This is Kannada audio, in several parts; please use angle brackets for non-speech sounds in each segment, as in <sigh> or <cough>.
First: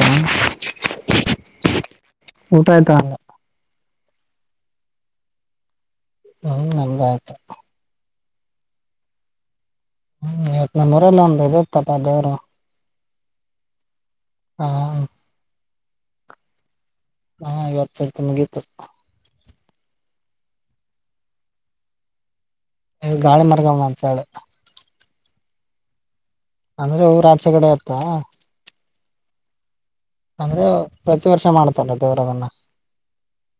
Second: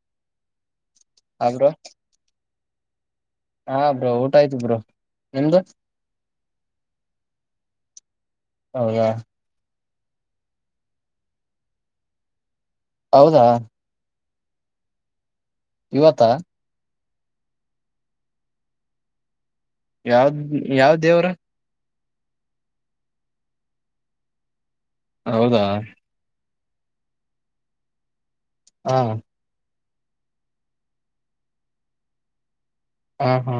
ಹ್ಮ ಆ ಬ್ರೋ ಊಟಾ ಆಯ್ತಾ ಹಾ ಬ್ರೋ ಊಟ ಆಯ್ತು ಬ್ರೋ ನಿಮ್ದು ಹ್ಮ್ ನಮ್ದ ಆಯ್ತು ಹೌದಾ ಹ್ಮ್ ಇವತ್ ನಮ್ಮ್ ಊರಲ್ಲ ಒಂದು ಇತ್ತಪ್ಪ ದೇವ್ರು ಹೌದಾ ಹಾ ಇವತ್ತ ಹಾ ಇವತ್ತು <unintelligible> ಮುಗೀತು ಯಾವ್ದ ಯಾವ ದೇವ್ರ ಗಾಳಿ ಮಾರಮ್ಮ ಅಂತ ಹೇಳಿ ಹೌದಾ ಅಂದ್ರೆ ಊರು ಆಚೆಕಡೆ ಇತ್ತು ಹಾ ಅಂದ್ರೆ ಪ್ರತಿ ವರ್ಷ ಮಾಡ್ತಾರ ದೇವರದನ್ನ ಹಾ ಹಾ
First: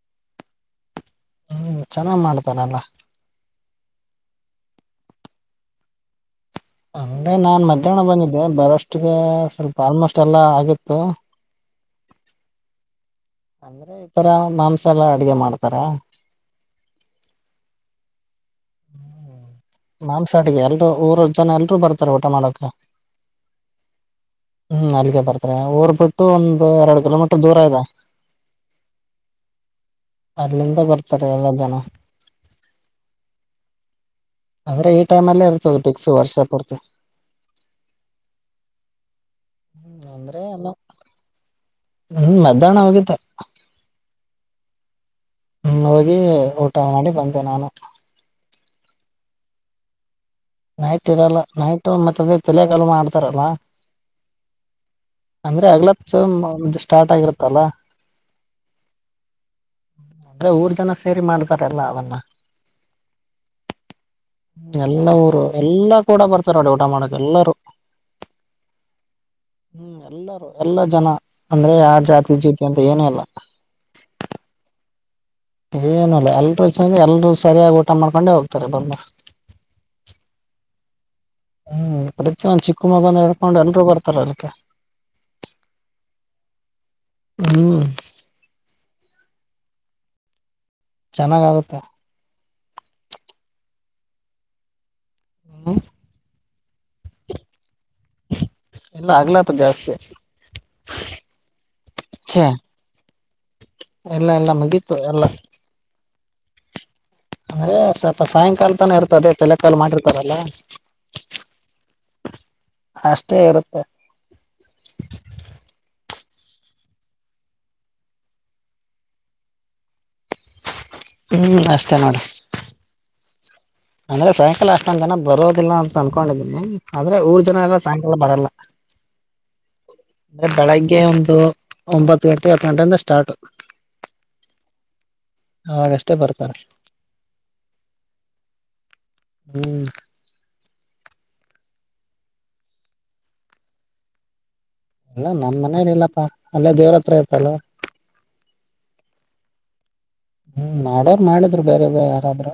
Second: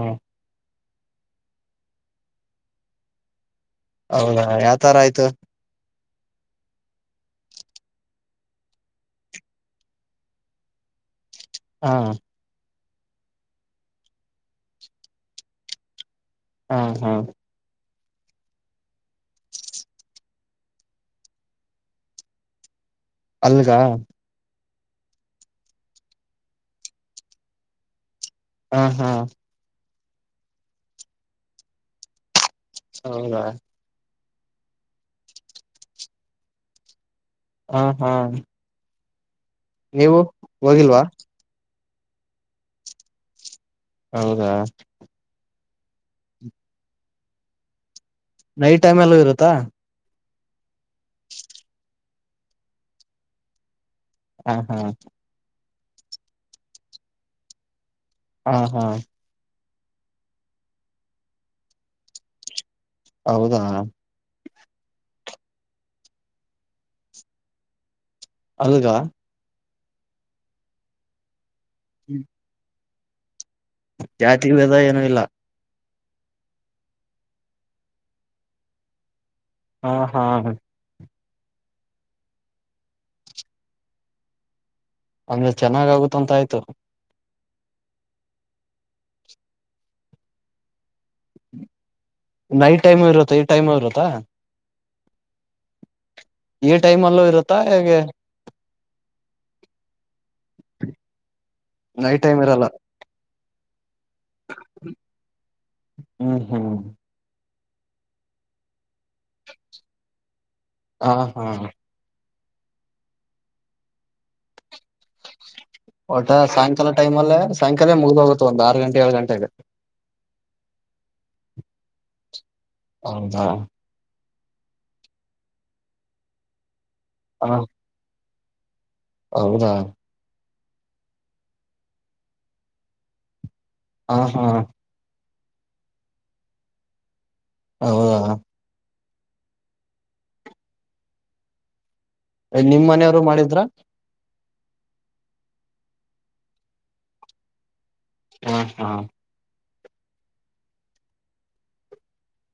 ಹ್ಮ್ ಚೆನ್ನಾಗ್ ಮಾಡ್ತಾರಲ್ಲ ಹೌದಾ ಯಾವ ತರ ಆಯ್ತು ಅಂದೆ ನಾನ್ ಮಧ್ಯಾಹ್ನ ಬಂದಿದ್ದೆ ಬರೋಷ್ಟಿಗೆ ಸ್ವಲ್ಪ ಆಲ್ಮೋಸ್ಟ್ ಎಲ್ಲಾ ಆಗಿತ್ತು ಹಾ ಅಂದ್ರೆ ಈತರ ಮಾಂಸ ಎಲ್ಲಾ ಅಡ್ಗೆ ಮಾಡ್ತಾರ ಹಾ ಹಾ ಹ್ಮ್ ಮಾಂಸಹಟಿಗೆ ಎಲ್ರುೂ ಊರ ಜನ ಎಲ್ರುೂ ಬರ್ತಾರ ಊಟ ಮಾಡಕ ಆಲ್ಗ ಹ್ಮ್ ಅಲ್ಲಿಗೆ ಬರ್ತಾರೆ ಊರ್ ಬಿಟ್ಟು ಒಂದು ಎರಡು ಕಿಲೋಮೀಟರ್ ದೂರ ಇದ ಹಾ ಹಾ ಅಲ್ಲಿಂದ ಬರ್ತಾರೆ ಎಲ್ಲ ಜನ ಹೌದಾ ಆದ್ರೆ ಈ ಟೈಮ್ ಅಲ್ಲೇ ಇರ್ತದೆ ಕ್ಸ್ ವರ್ಷ ಪೂರ್ತ ಹ ಹಾ ನೀವು ಹೋಗಿಲ್ವಾ ಹ್ಮ ಮಧ್ಯಾಹ್ನ ಹೋಗಿದ್ದ ಹೌದಾ ಹ್ಮ್ ಹೋಗಿ ಊಟ ಮಾಡಿ ಬಂದೆ ನಾನು ನೈಟ್ ಟೈಮ್ ಎಲ್ಲೂ ಇರುತ್ತಾ ನೈಟ್ ಇರಲ್ಲ ನೈಟ್ ಮತ್ತ ಅದೇ ತಲೆಕಾಲು ಮಾಡ್ತಾರಲ್ಲ ಹಾ ಹಾ ಅಂದ್ರೆ ಅಗ್ಲತ್ ಸ್ಟಾರ್ಟ್ ಆಗಿರತ್ತಲ್ಲ ಹಾ ಹಾ ಅಂದ್ರೆ ಊರ್ ಜನ ಸೇರಿ ಮಾಡ್ತಾರೆ ಎಲ್ಲ ಅವಲ್ಲ ಹೌದಾ ಎಲ್ಲ ಊರು ಎಲ್ಲಾ ಕೂಡ ಬರ್ತಾರ ನೋಡಿ ಊಟ ಮಾಡಕ್ ಎಲ್ಲಾರೂ ನಲ್ಗ ಹ್ಮ್ ಎಲ್ಲಾರು ಎಲ್ಲಾ ಜನ ಅಂದ್ರೆ ಯ ಜಾತಿ ಜ್ಯೋತಿ ಅಂತ ಏನು ಎಲ್ಲ ಜಾತಿ ವೇದ ಏನುೂ ಇಲ್ಲ ಏನಲ್ಲ ಎಲ್ರುೂ ಚಂದ ಎಲ್ರುೂ ಸರಿಯಾಗಿ ಊಟ ಮಾಡ್ಕೊಂಡೆ ಹೋಗ್ತಾರೆ ಬರ್ ಹಾ ಹಾ ಹ ಹ್ಮ್ ಪ್ರತಿಯೊಂದ್ ಚಿಕ್ಕ ಮಗನ ಹಡ್ಕೊಂಡು ಎಲ್ರುೂ ಬರ್ತಾರ ಅದಕ್ಕೆ ಅಂದ್ರೆ ಚೆನ್ನಾಗ ಆಗುತ್ತ ಅಂತ ಆಯ್ತು ಹ್ಮ್ ಚೆನ್ನಾಗ ಆಗುತ್ತೆ ನೈಟ್ ಟೈಮ್ ಇರತ್ತ ಈ ಟೈಮ್ ಇರತ್ತಾ ಹ್ಮ ಈ ಟೈಮ್ ಅಲ್ಲೂ ಇರುತ್ತಾ ಹೇಗೆ ಎಲ್ಲ ಆಗ್ಲತ ಜಾಸ್ತಿ ನೈಟ್ ಚ ಟೈಮ್ ಇರಲ್ಲ ಎಲ್ಲ ಎಲ್ಲ ಮಗೀತು ಎಲ್ಲ ಹ್ಮ್ ಹ್ಮ್ ಅಂದ್ರೆ ಸ್ವಲ್ಪ ಸಾಯಂಕಾಲ ತಾನ ಇರ್ತದೆ ತಲೆಕಾಲು ಮಾಡಿರ್ತದಲ್ಲಾ ಹಾ ಹಾ ಅಷ್ಟೇ ಇರುತ್ತೆ ಒಟ್ಟ ಸಾಯಂಕಾಲ ಟೈಮ್ ಅಲ್ಲೇ ಸಾಯಂಕಾಲ ಮುಗ್ದ ಹೋಗುತ್ತೆ ಒಂದು್ ಆರು ಗಂಟೆ ಏಳು ಗಂಟೆ ಆಗುತ್ತೆ ಹ್ಮಞೂ ಅಷ್ಟೇ ನೋಡಿ ಹೌದಾ ಅಂದ್ರೆ ಸಾಯಂಾಲ ಅಷ್ಟೊಂದ ಜನ ಬರೋದಿಲ್ಲ ಅಂತ ಅನ್ಕೊಂಡಿದೀನಿ ಆದ್ರೆ ಊರ್ ಹ ಜನ ಎಲ್ಲ ಸಾಯಂಕಾಲ ಬರಲ್ಲ ಹೌದಾ ಅಂದ್ರೆ ಬೆಳಗ್ಗೆ ಒಂದು ಒಂಬತ್ತು ಗಂಟೆ ಹತ್ತು ಗಂಟೆಯಿಂದ ಸ್ಟಾರ್ಟ್ ಹಾ ಹಾ ಅವಾಗಷ್ಟೇ ಬರ್ತಾರೆ ಹ ಹ್ಮ್ ನಿಮ್ ಮನೆಯವರು ಮಾಡಿದ್ರ ಎಲ್ಲ ನಮ್ಮ್ ಮನೇಲಿ ಇಲ್ಲಪ್ಪಾ ಅಲ್ಲೇ ದೇವ್ರ ಹತ್ರ ಇತಲ್ವಾ ಹಾ ಹಾ ಹ್ಮ್ ಮಾಡ್ಯಾರ ಮಾಡಿದ್ರು ಬೇರೆ ಬ ಯಾರಾದ್ರ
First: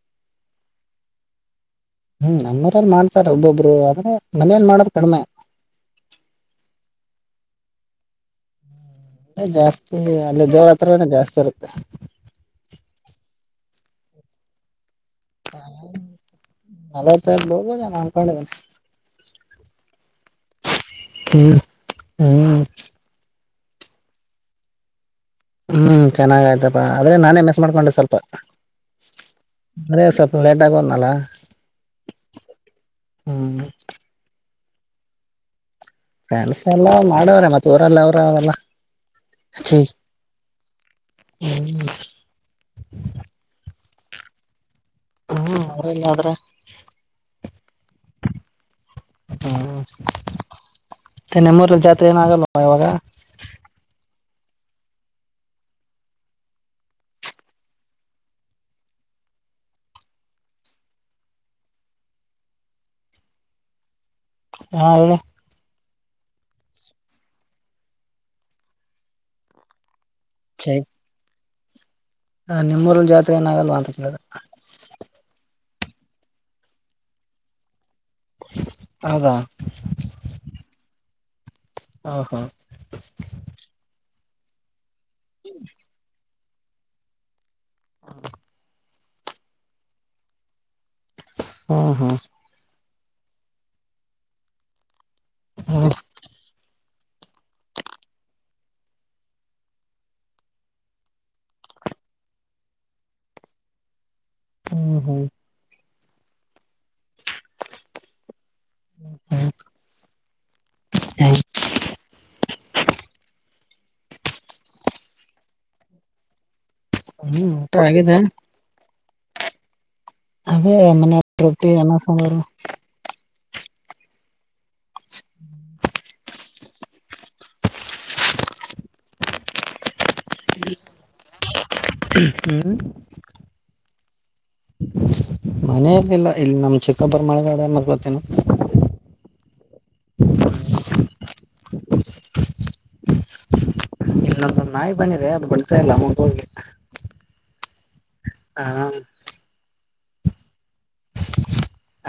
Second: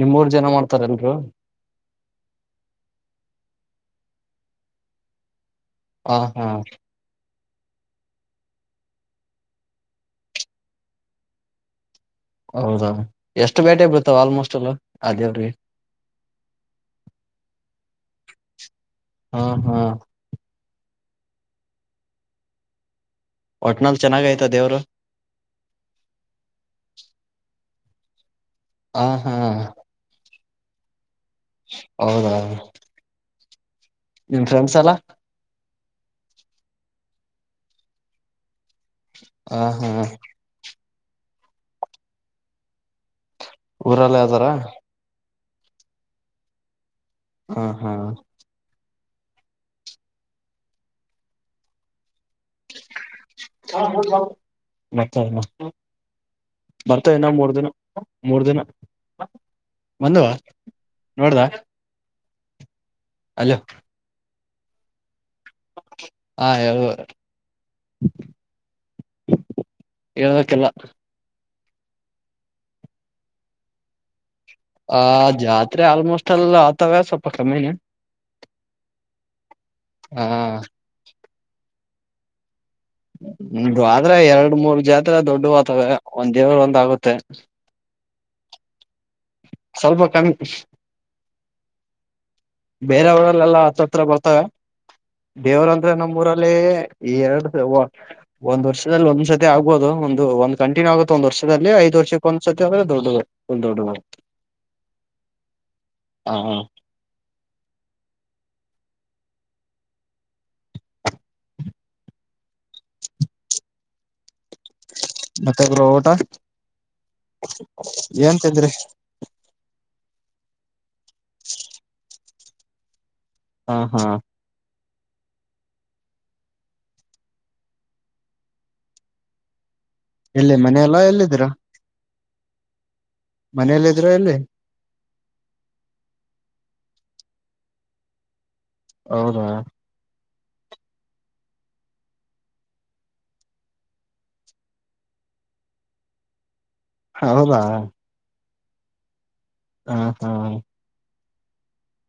ನಿಮ್ಮೂರ್ ಜನ ಮಾಡ್ತಾರಲ್ರು ಹ್ಮ್ ನಮ್ಮ್ರಲ್ಲಿ ಮಾಡ್ತಾರೆ ಒಬ್ಬೊಬ್ರು ಆದ್ರೆ ಮನೇನ್ ಮಾಡ್ರ ಕಡಿಮೆ ಹ ಹಾ ಜಾಸ್ತಿ ಅಲ್ಲಿ ಜೋರ ಹತ್ರ ಜಾಸ್ತಿ ಇರುತ್ತೆ ಹೌದಾ ಎಷ್ಟು ಬೇಟೆ ಬಿಡ್ತಾವ ಆಲ್ಮೋಸ್ಟ್ ಎಲ್ಲ ಆ ದೇವ್ರಿಗೆ ಹ ನದ ಚ ಬೋ ಬ ನಾಮಕೊಂಡ ಬ ಹಾ ಹಾ ಹ್ಮ ಹ್ ಒಟ್ನಲ್ ಚೆನ್ನಾಗ ಐ್ತ ದೇವರು ಹ್ಮ್ ಚೆನ್ನಾಗ ಆ್ತಪ್ಪಾ ಆದ್ರೆ ನಾನೇ ಮಿಸ್ ಮಾಡ್ಕೊಂಡೆ ಸ್ವಲ್ಪ ಹ ಹಾ ಲೆಟ ಆಾಗ ನಲ್ಲ ಹೌದ, ಹ್ಮ್ <inaudible> ನಿಮ ಫ್ರೆಂಡ್ಸ್ ಎಲ್ಲ ಕೆಲ್ಸ ಎಲ್ಲ ಮಾಡವ್ರೆ ಮತ್ತ ಊರಲ್ಲ ಅವ್ರ ಅವೆರೆಲ್ಲ. ಹ, ಹಾ,, ಹ್ಮ್ <unintelligible> ಊರಲ್ಲೇ ಅದರಾ ಹ್ಮ್, ಊರಲ್ಲಿ ಆವರೆ ಹಾ, ಹಾ,, ಹ್ಮ, ಮತ್ತೆ ನಿಮ್ಮ ಊರಲ್ಲಿ ಜಾತ್ರೆ ಏನ ಆಗಲ್ಲ. ಹಬ್ಬ ಯಾವಾಗ ಮತ್ತ <unintelligible> ಬರ್ತಾ ಇನ್ನ ಮೂರ್ ದಿನ ಮೂರ್ ದಿನ ಬಂದುವ ನೋಡ್ದಾ ಅಲ್ಲೋ <inaudible> ಹಾ ಹೇಳಲೇ <unintelligible> ಹಾ, ಹೇಳು ಹೇಳಬೇಕ ಎಲ್ಲಾ ಹ ನಿಮ್ಮೂರಲ್ಲಿ ಜಾತ್ರೆ ಏನ ಆಗಲ್ವಾ. ಅಂತೇಳ- ಆ ಜಾತ್ರೆ ಆಲ್ಮೋಸ್ಟ್ ಎಲ್ಲಾ ಆತಾವ ಸ್ವಲ್ಪ ಕಮ್ಮಿನೆ. ಹೌದಾ, ಹ ಹ ಹಾ <unintelligible> ಎರಡು ಮೂರು ಜಾತ್ರೆ ದೊಡ್ಡ ಹಾತವೆಒಂದ್ ದೇವರ ಒಂದ ಆಗುತ್ತೆ. ಸ್ವಲ್ಪ ಕಮ್ಮಿ ಈ ಹಾ, ಹಾ, ಬೇರೆಊರಲ್ಲೆಲ್ಲಾ ಹತ್ರ -ಹತ್ರ ಬರ್ತಾವ ದೇವರ ಹ್ಮ್ ಅಂದ್ರೆ ನಮ್ಮ್ಊರಲ್ಲಿ ಈ ಎರಡು ಒಂದ್ ವರ್ಷದಲ್ಲಿ ಒಂದ್ ಸತಿ ಆಗ್ಬಹುದು. ಒಂದು ಒಂದ್ ಕಂಟಿನ್ಯೂ ಆಗುತ್ತೆ ಒಂದ್ ವರ್ಷದಲ್ಲಿ. ಐದು- ವರ್ಷಕ್ಕೆ ಒಂದು ಸರತಿ ಆದರೆ ದೊಡ- ದೊಡುವ. ಹ್ಮ ಹಾ <unintelligible> ಹಾ, ಹಾ,, ಹ ಹ್ಮ <inaudible> ಸರಿ <unintelligible> ಮತ್ತೆ ಬ್ರೋ ಊಟ ಹ್ಮ್ ಊಟ ಆಗಿದೆ ಏನ ತಿಂದರಿ. ಅದೇ ಮನೆಯ ರೊಟ್ಟಿ, ಅನ್ನ, ಸಾಂಬಾರು. ಹಾ, ಹಾ ಎಲ್ಲಿ ಮನೆಯಲ್ಲಾ ಎಲ್ಲ ಇದ್ರಿ ಹ್ಮ್ ಮನಲ್ಲ ಇದೀರಾ ಎಲ್ಲಿ. ಮನೇಲಿ ಇಲ್ಲಾ, ಇಲ್ಲಿ ನಮ್ ಚಿಕ್ಕಪರ ಮಾಳಿಗಮ್ಯಾಲ ಮಕ್ಕೋತೀನಿ. ಹೌದಾ, ಹ <inaudible> ಇಲ್ಲೊಂದ ನಾಯಿ ಬಂದಿದೆ ಅದು ಬಿಡ್ತಾ ಇಲ್ಲಾ ಮುಂದ ಹೋಗೋಕೆ. ಹೌದಾ, ಹಾ, ಹಾ ಹಾ ಹಾ <inaudible>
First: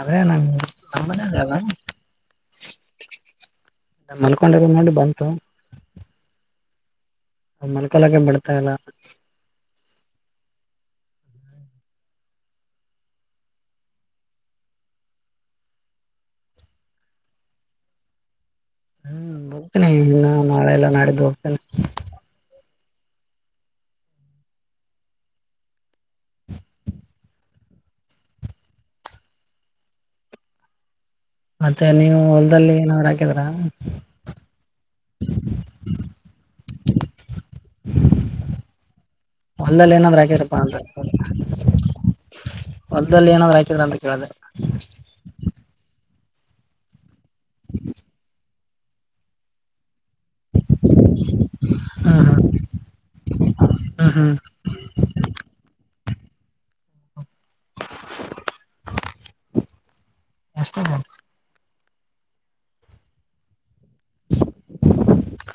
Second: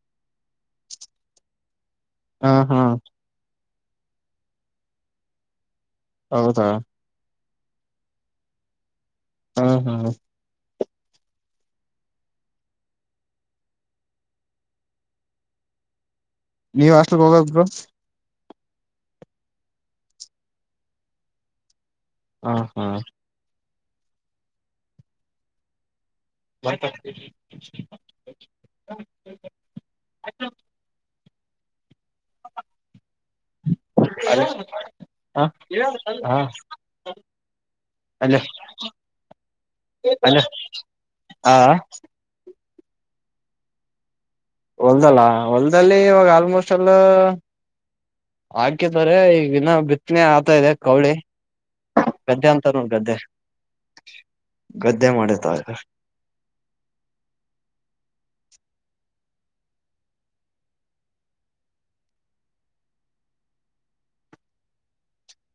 ಆದರೆ ನಮ್ಮ ಮನ್ಯಾಗ ಆರಾಮ <unintelligible> ಹ್ಮ್, ಹ್ಮ ಮಾಲ್ಕೊಂಡಿದ್ದ ನೋಡಿ ಬಂತ. ಹೌದಾ, ಮಲ್ಕೊಲಕೆ ಬಿಡ್ತಾ ಇಲ್ಲ. ಹಾ ಹಾ <inaudible> ನೀವ್ ಹಾಸ್ಟೆಲ್ ಹೋಗಬೇಕಾ ಬ್ರೋ, - ಹ್ಮ್ ಹೋಗ್ತೇನಿ ಇನ್ನು ನಾಳೆಲ್ಲಾ ನಾಡಿದ್ದು ಹೋಗ್ತೇನೆ ಹ ಹಾ <unintelligible> ಅತ್ತೆ ನೀವು ಹೊಲ್ದಲ್ಲಿ ಏ ನರಾ ಹ ಹಾ <unintelligible> ಹಲೋ ಹೊಲದಲ್ಲಿ ಏನಾದ್ರು ಹಾಕಿರಪ್ಪಾ ಅಂತ ಆ ಹೊಲ್ದಲ್ಲಿ ಏನ್ ಆದ್ರೂ ಹಾಕಿರ ಅಂತ ಕೇಳ್ದೆ ಹೊಲ್ದಲ್ಲ ಹೊಲ್ದಲ್ಲಿ ಇವಾಗ ಆಲ್ಮೋಸ್ಟ್ ಎಲ್ಲ <unintelligible> ಹಾಕಿದಾರೆ ಈಗ ಇನ್ನಾ ಬಿತ್ತನೆ ಆತ ಇದೆ ಕೌಳಿ ಹ್ಮ್ ಗದ್ದೆ ಅಂತೋ ಗದ್ದೆ ಹ್ಮ್ ಹ್ಮ್ ಹ್ಮ್ ಗದ್ದೆ ಮಾಡಿರ್ತಾರೆ <unintelligible> <inaudible> ಎಷ್ಟದ <unintelligible>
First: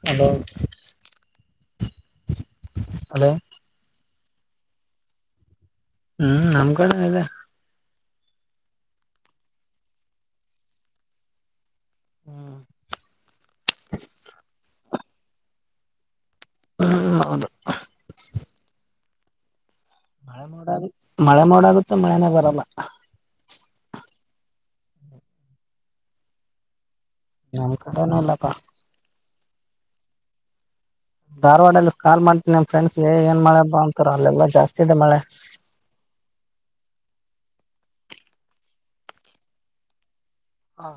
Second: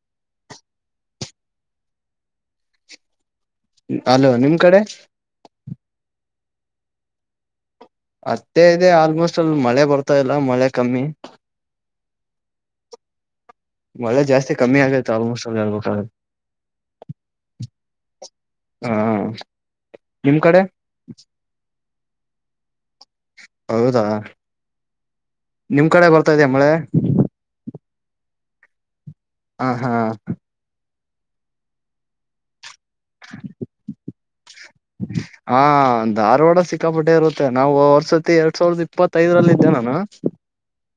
ಹಲೋ ಹಲೋ ಹಲೋ ನಿಮ್ ಕಡೆ ಹಾ ನಮ್ ಕಡೆ ಇದೆ ಅಷ್ಟೇ ಇದೆ ಆಲ್ಮೋಸ್ಟ್ ಅಲ್ಲಿ ಮಳೆ ಬರ್ತಾ ಇಲ್ಲ ಮಳೆ ಕಮ್ಮಿ ಹ್ಮ್ ಮಳೆ ಜಾಸ್ತಿ ಕಮ್ಮಿ ಆಗತ್ತ ಆಲ್ಮೋಸ್ಟ್ ಹೇಳಬೇಕು ಅಂದ್ರೆ ಆ ಹೌದು ಹಾ ನಿಮ್ ಮಳೆ ಕಡೆ ಮೋಡಾಗ ಮಳೆ ಮೋಡಾಗುತ್ತೆ ಮಳೆನೇ ಬರಲ್ಲ ಹೌದಾ ನಿಮ್ ಕಡೆ ಬರ್ತಾ ಇದ್ಯಾ ಮಳೆ ನಮ್ಮ ಕಡೆನೂ ಇಲ್ಲಪ್ಪಾ ಹ ಹಾ ಧಾರವಾಡಲ್ಲಿ ಕಾಲ್ ಮಾಡ್ತೀನಿ ನಿಮ್ ಫ್ರೆಂಡ್ಸ್ ಏನ್ ಮಾಡಲಿ ಪಾ ಹಾ ಧಾರವಾಡ ಸಿಕ್ಕಾಪಟ್ಟೆ ಇರುತ್ ತ್ತೆ ನಾವು ವರ್ಸತಿ ಎರಡ್ ಸಾವಿರದ ಇಪ್ಪತ್ತೈದರಲ್ಲಿ ಇದಿದ್ದೆ ನಾನು ಹಾ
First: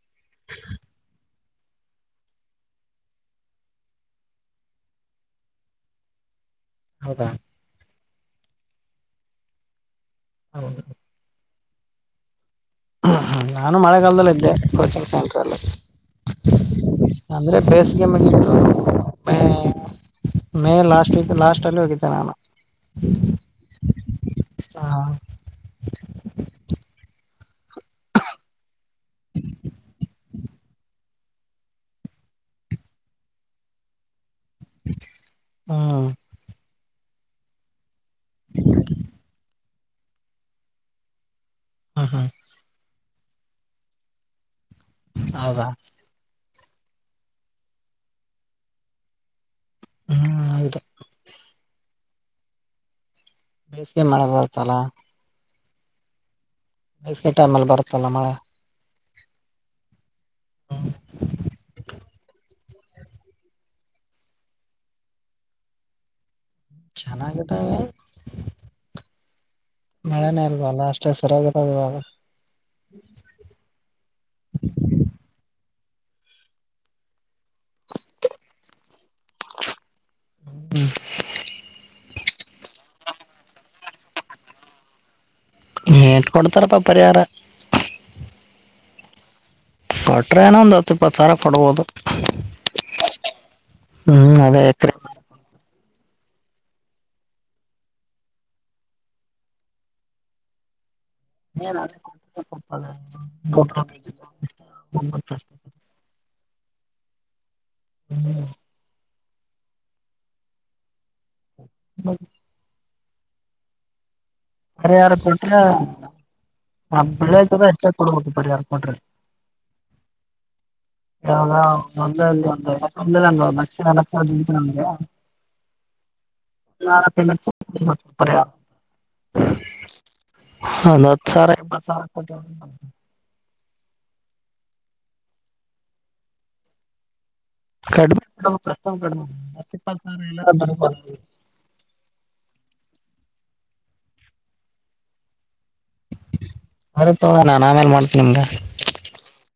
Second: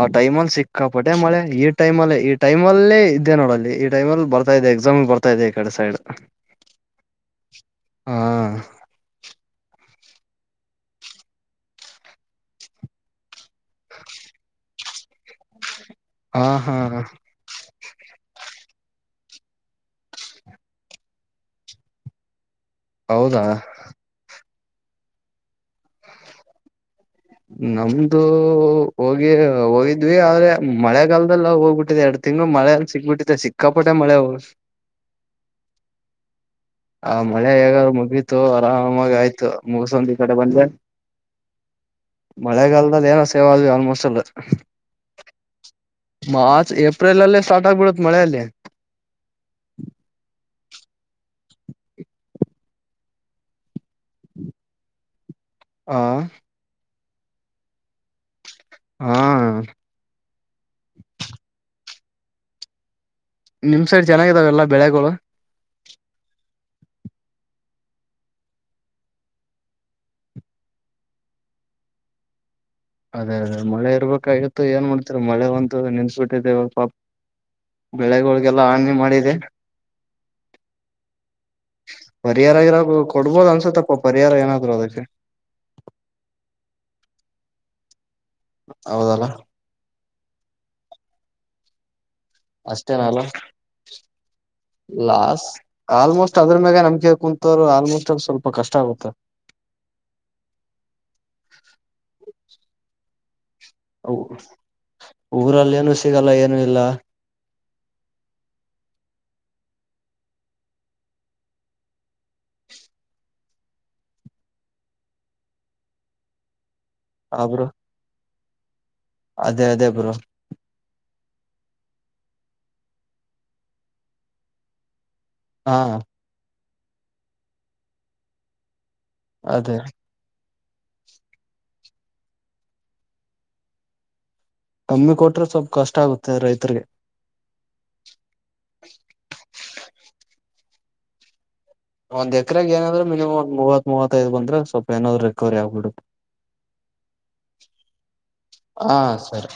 ಆ ಟೈಮ್ ಅಲ್ಲಿ ಸಿಕ್ಕಾಪಟ್ಟೆ ಮಳೆ ಈ ಟೈಮಲ್ಲಿ ಈ ಟೈಮ ಅಲ್ಲೇ ಇದ್ದೆ ನೋಡಲ್ಲಿ ಈ ಟೈಮಲ್ಲಿ ಬರ್ತಾ ಇದ್ದೆ ಎಕ್ಸಾಮ್ ಬರ್ತಾ ಇದೆ ಈ ಕಡೆ ಸೈಡ್ ಹೌದಾ ಹಾ ಹೌದು ನಾನು ಮಳೆಗಾಲದಲ್ಲ ಇದ್ದೆ ಕೋಚಿಂಗ್ ಸೆಂಟ್ರಲ್ಲಿ ಹಾ ಹಾ ಅಂದ್ರೆ ಬ್ರೇಶ್ ಈ ಮನೇಲಿ ಇದ್ದೆ ಮೇ ಲಾಸ್ಟ್ ವೀಕ್ ಲಾಸ್ಟ್ ಅಲ್ಲಿ ಹೋಗಿದ್ದೆ ನಾನು ಹೌದಾ ಹಾ ನಮ್ದು ಹೋಗಿ ಹೋಗಿದ್ವಿ ಆದ್ರೆ ಮಳೆಗಲ್ದ ನಾವೆಲ್ಲ ಹೋಗಬಿಟ್ಟಿದೆ ಎರಡು ತಿಂಗಳು ಮಳೆ ಸಿಕ್ಕಬಿಟ್ಟಿದೆ ಸಿಕ್ಕಾಪಟೆ ಮಳೆ ಅವಾಗ ಹಾ ಆ ಮಳೆ ಯಗ ಮುಗೀತು ಆರಾಮಾಗಿ ಆಯ್ತು ಮುಗಸಂದ ಈ ಕಡೆ ಬಂದ್ರೆ ಹ್ಮ್ ಹ್ಮ್ ಮಳೆಗಾಲದಲ್ಲಿ ಏನು ಸೇವ ಆದವಿ ಆಲ್ಮೋಸ್ಟ್ ಅಲ್ ಹೌದಾ ಮಾರ್ಚ್ ಏಪ್ರಿಲ್ ಅಲ್ಲೇ ಸ್ಟಾರ್ಟ್ ಆಗ್ಬಿಡತ್ ಮಳೆ ಅಲ್ಲಿ ಹ್ಮ್ ಹೌದು ಬೇಸ್ಗೆ ಮಳೆ ಬರ್ತ್ತಲ್ಲ ಹಾ ಬೇಸಿಗೆ ಟೈಮಲ್ಲಿ ಬರುತ್ತಲ್ಲ ಮಳೆ ಹಾ ಹಾ ನಿಮ್ ಸೈಡ್ ಚೆನ್ನಾಗಿದಾವೆಲ್ಲಾ ಬೆಳೆಗಳು ಚಾಲಾಂಗತಾ ವೆ ಮಳೆನೇ ಇಲ್ವಲ್ಲ ಅಷ್ಟೇ ಸೊರಗಿದಂಗೆ ಆಗ್ಯಾವ ಅದೇ ಅದೇ ಮಳೆ ಇರ್ಬೇಕಾಗಿತ್ತು ಏನ್ ಮಾಡ್ತರ ಮಳೆ ಒಂದು ನಿಲ್ಲಿಸಬಿಟ್ಟಿದೆ ಪಾ ಬೆಳೆಗುಳಿಗೆಲ್ಲ ಹಾನಿ ಮಾಡಿದೆ ಪರಿಹಾರಗಿರಗೂ ಕೊಡ್ಬೋದು ಅನ್ಸತ್ತಪ್ಪ ಪರಿಹಾರ ಏನಾದ್ರು ಅದಕ್ಕೆ ಏಟ್ ಕೊಡ್ತಾರಪ್ಪಾ ಪರಿಹಾರ ಹೌದಲ್ಲ ಕೊಟ್ರೆ ಏನೊ ಒಂದು ಹತ್ತು ಇಪ್ಪತ್ತು ಸಾವಿರ ಕೊಡ್ಬೋದು ಅಷ್ಟೇನಲ್ಲ ಹ್ಮ್ ಅದೇ ಎಕರೆ ಲಾಸ್ ಆಲ್ ಅದ್ರ ಮ್ಯಾಗ ನಂಬಿಕೆಂಡ್ ಕುಂತೂರು ಆಲ್ಮೋಸ್ಟ್ ಸ್ವಲ್ಪ ಕಷ್ಟ ಆಗುತ್ತೆ ಊರಲ್ಲಿೇನು ಸಿಗಲ್ಲ ಏನು ಇಲ್ಲ ಹ್ಮ್ ಹ್ಮ ಪರಿಹಾರ ಕೊಟ್ರ ಆ ಬೆಳೆ ಹ ಬ್ರೋ ಎಷ್ಟೈತಲ್ಲಾ ಅಷ್ಟ ಕೊಡ್ಬೇಕು ಪರಿಹಾರ ಕೊಟ್ರ ಅದೇ ಅದೇ ಬ್ರೋ ಒಂದ ಒಂದೊಂದಿಲ್ಲ ಒ ಲಕ್ಷ ಲಕ್ಷರ ದುಡಿತೀನಿ ಅಂದೆ ಹಾ ತಿಂಗಳಾನ ಪೇಮೆಂಟ್ ಸಾಲ್ತಿದ್ದಿಲ್ಲ ಮತ್ತು ಬರೇ ಹೇಳ್ ಅದೇ ಒಂದ್ ಹತ್ತಸಾವರಾ ಇಪ್ಪತ್ತಸಾವರಾ ಕೊಡ್ತೀನಿ ಕಮ್ಮಿ ಕೊಟ್ರ ಸ್ವಲ್ಪ ಕಷ್ಟ ಆಗುತ್ತೆ ರೈತ್ರಿಗೆ ಕಡಿಮೆ ಕೊಡ್ಬೇಕು ಅಷ್ಟೊಂದ್ ಹ <unintelligible> ಒಂದ್ ಎಕರೆಗೆ ಏನಯಿಲ್ಲಂದ್ರು ಮಿನಿಮಮ್ ಒಂದ್ ಮೂವತ್ವತ್ತೈದ ಬಂದ್ರೆ ಸ್ವಲ್ಪ ಏನರ ರಿಕವರಿ ಆಗ್ತದ ಬರ್ಲಿ ತುಗೋಳಣ್ಣ ನಾವೇನ್ ಹಾ ಸರಿ